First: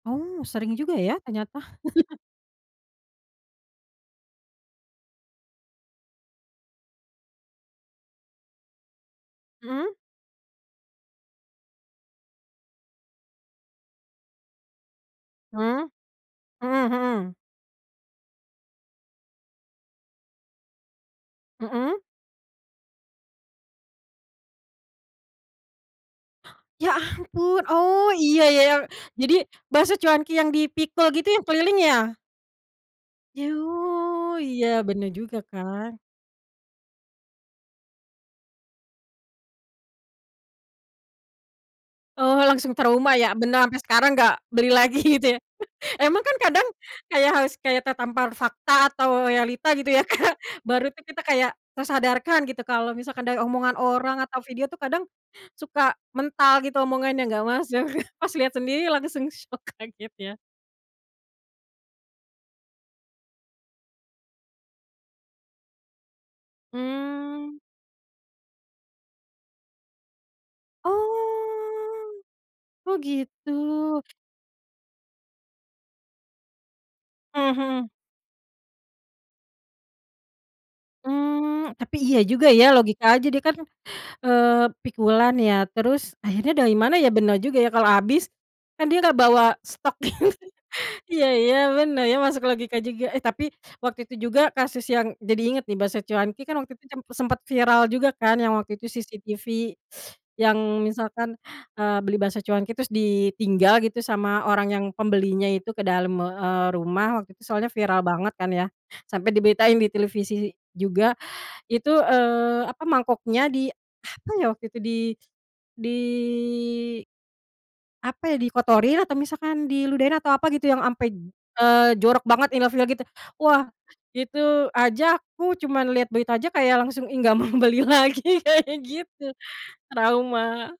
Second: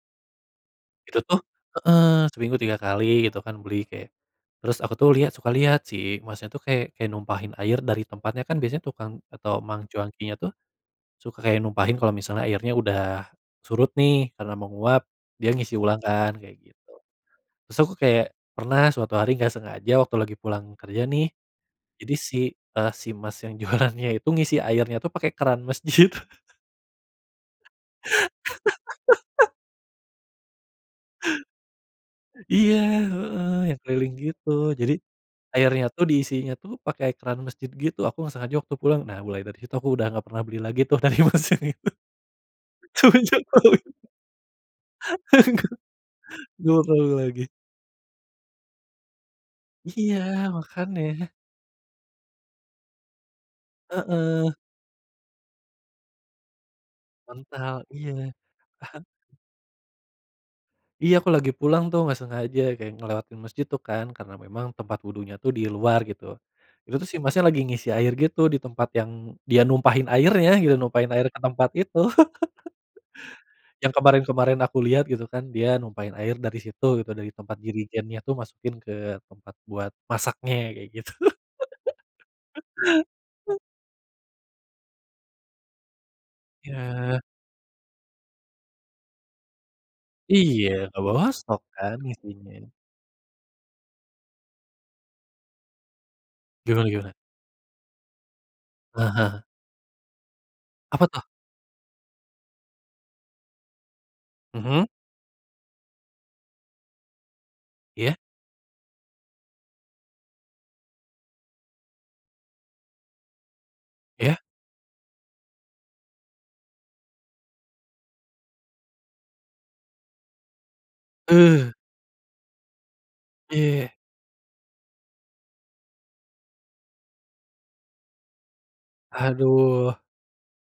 Oh, sering juga Itu ya, tuh ternyata? heeh, seminggu 3 kali gitu kan beli, kayak. Terus aku tuh lihat suka lihat. Si masnya tuh kayak kayak numpahin air dari tempatnya, kan biasanya tukang atau mang Mhm. cuankinya tuh, suka kayak numpahin kalau misalnya airnya udah surut nih karena menguap. Dia ngisi Mmm, ulang kan, kayak mhm gitu. mhm. Terus aku kayak, pernah suatu hari enggak sengaja, waktu lagi pulang kerja nih, Mhm. jadi si, eee, si mas yang jualannya itu ngisi airnya tuh pakai keran masjid. Ya ampun! Oh, iya ya yang jadi bakso cuanki yang dipikul gitu yang keliling, ya? Iya Yu, heeh, yang keliling gitu. iya, Jadi bener juga airnya kan. tuh, diisinya tuh pakai keran masjid gitu. Aku enggak sengaja waktu pulang. Nah, mulai dari situ aku udah gak pernah beli lagi tuh dari mas yang itu Oh, langsung trauma, ya? semenjak Benar, tau sampai itu. sekarang gak beli lagi gitu, ya? Enggak, Emang kan kadang enggak bakal beli kayak lagi. harus kayak tertampar fakta atau realita gitu ya, Kak? Iya! Baru tuh kita Makanya. kayak, tersadarkan gitu kalau misalkan dari omongan orang atau Heeh. video tuh, kadang, suka mental gitu omongannya, enggak Mental, masuk iya. pas liat sendiri Ah hah. langsung syok, kaget ya? Iya, aku lagi pulang tuh, gak sengaja kayak ngelewatin mesjid tuh kan, karena memang tempat wudunya tuh di luar, gitu. Itu tuh si masnya Mmm. lagi ngisi air gitu, di tempat yang dia numpahin airnya gitu, numpahin air ke tempat itu. Oh. Oh, Yang gitu. kemarin-kemarin aku lihat gitu kan, dia numpahin air dari situ gitu, dari Mhm tempat mhm. jerigennya tuh masukin ke tempat buat masaknya kayak gitu. Mmm. Tapi iya juga ya, logika aja deh, kan, eee, pikulan ya, terus akhirnya dari mana ya, Iya. benar juga ya kalau abis, kan dia gak bawa stok gitu. Iya, enggak bawa iya iya stok kan benar ya, masuk ngisinya. logika juga. Eh, tapi waktu itu juga kasus yang jadi inget nih bakso cuanki kan waktu itu Gimana cem gimana? sempat viral juga kan, yang waktu itu Ah hah. CCTV yang Apa tuh? misalkan, eee, beli bakso cuanki terus ditinggal gitu sama orang yang Mhm. pembelinya itu ke dalam me eee, rumah, waktu itu soalnya viral Iya. banget kan ya. Sampai diberitain di televisi juga. Itu, eee, apa, mangkoknya, di apa Iya. ya waktu itu di di apa ya, dikotorin atau misalkan diludahin? Atau apa gitu, yang ampe, Eh. eee, jorok banget, ilfil gitu. Iya Wah, iya iya. itu aja aku cuman lihat berita aja, kayak langsung, "Ih, enggak mau beli lagi." kayak gitu. Aduh. Trauma.